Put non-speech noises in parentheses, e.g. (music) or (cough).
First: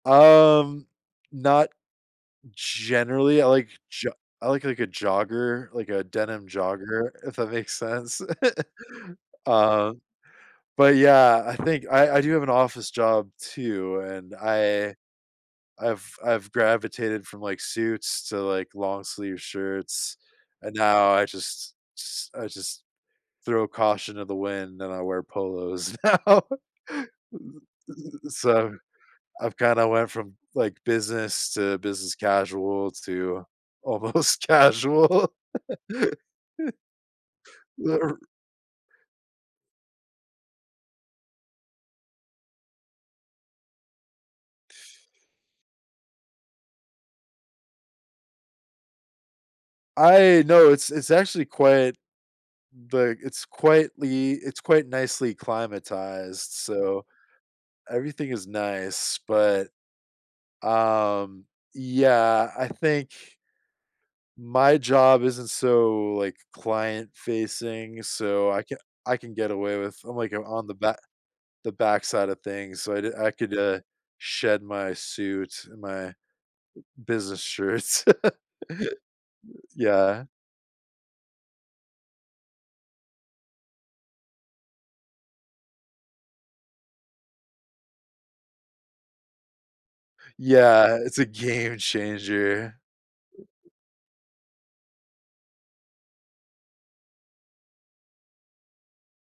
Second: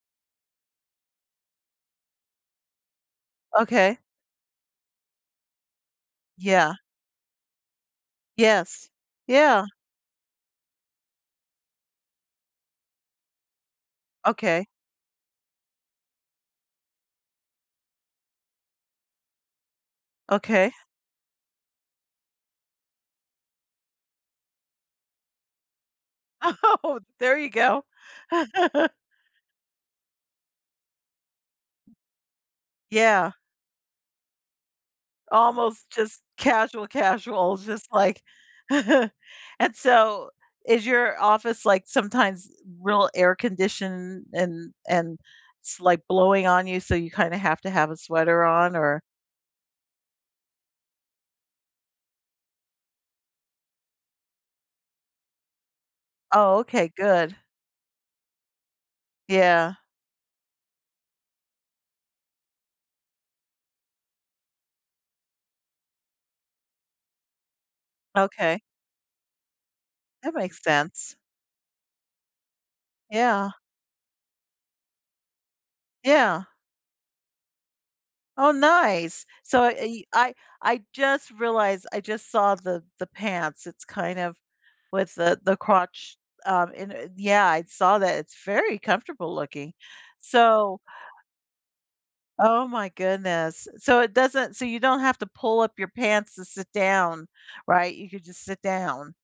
Um, not generally, I like Okay. jo I like, like, a jogger, like a denim Yeah. jogger, if that makes sense? (chuckles) Yes, yeah! Um, but, yeah, I think I I do have an office job too, and Okay. I I've I've gravitated from, like, suits to, like, long sleeve shirts, Okay. and now I just just I just throw caution to the wind and I wear polos now. Oh, there you go. So (laughs) I've kinda went from, like, business to business casual Yeah. to almost casual. Almost just (laughs) casual casuals, just like, (chuckles) and so, is your office, like, sometimes e real air conditioned and and it's, like, blowing on you so you kinda have to have a sweater on? Or I no, it's it's actually quite like, it's quietly it's quite nicely climatized, Oh, okay, so, good. everything is nice, but, Yeah. um, yeah, I think my job isn't so, like, client-facing, so Okay. I ca I can get away with I'm, like, That I'm makes on the ba sense. the backside of things, so I d I Yeah. could, uh, shed my suit and my Yeah. b business shirts, Oh, nice! So (chuckles) y I y yeah. I I just realized I just saw the the pants, it's kind of with the the crotch, um, and and yeah. I saw that, it's very comfortable looking! So Yeah, it's a game Oh changer. my goodness. So, it doesn't so you don't have to pull up your pants to sit down, right? You could just sit down.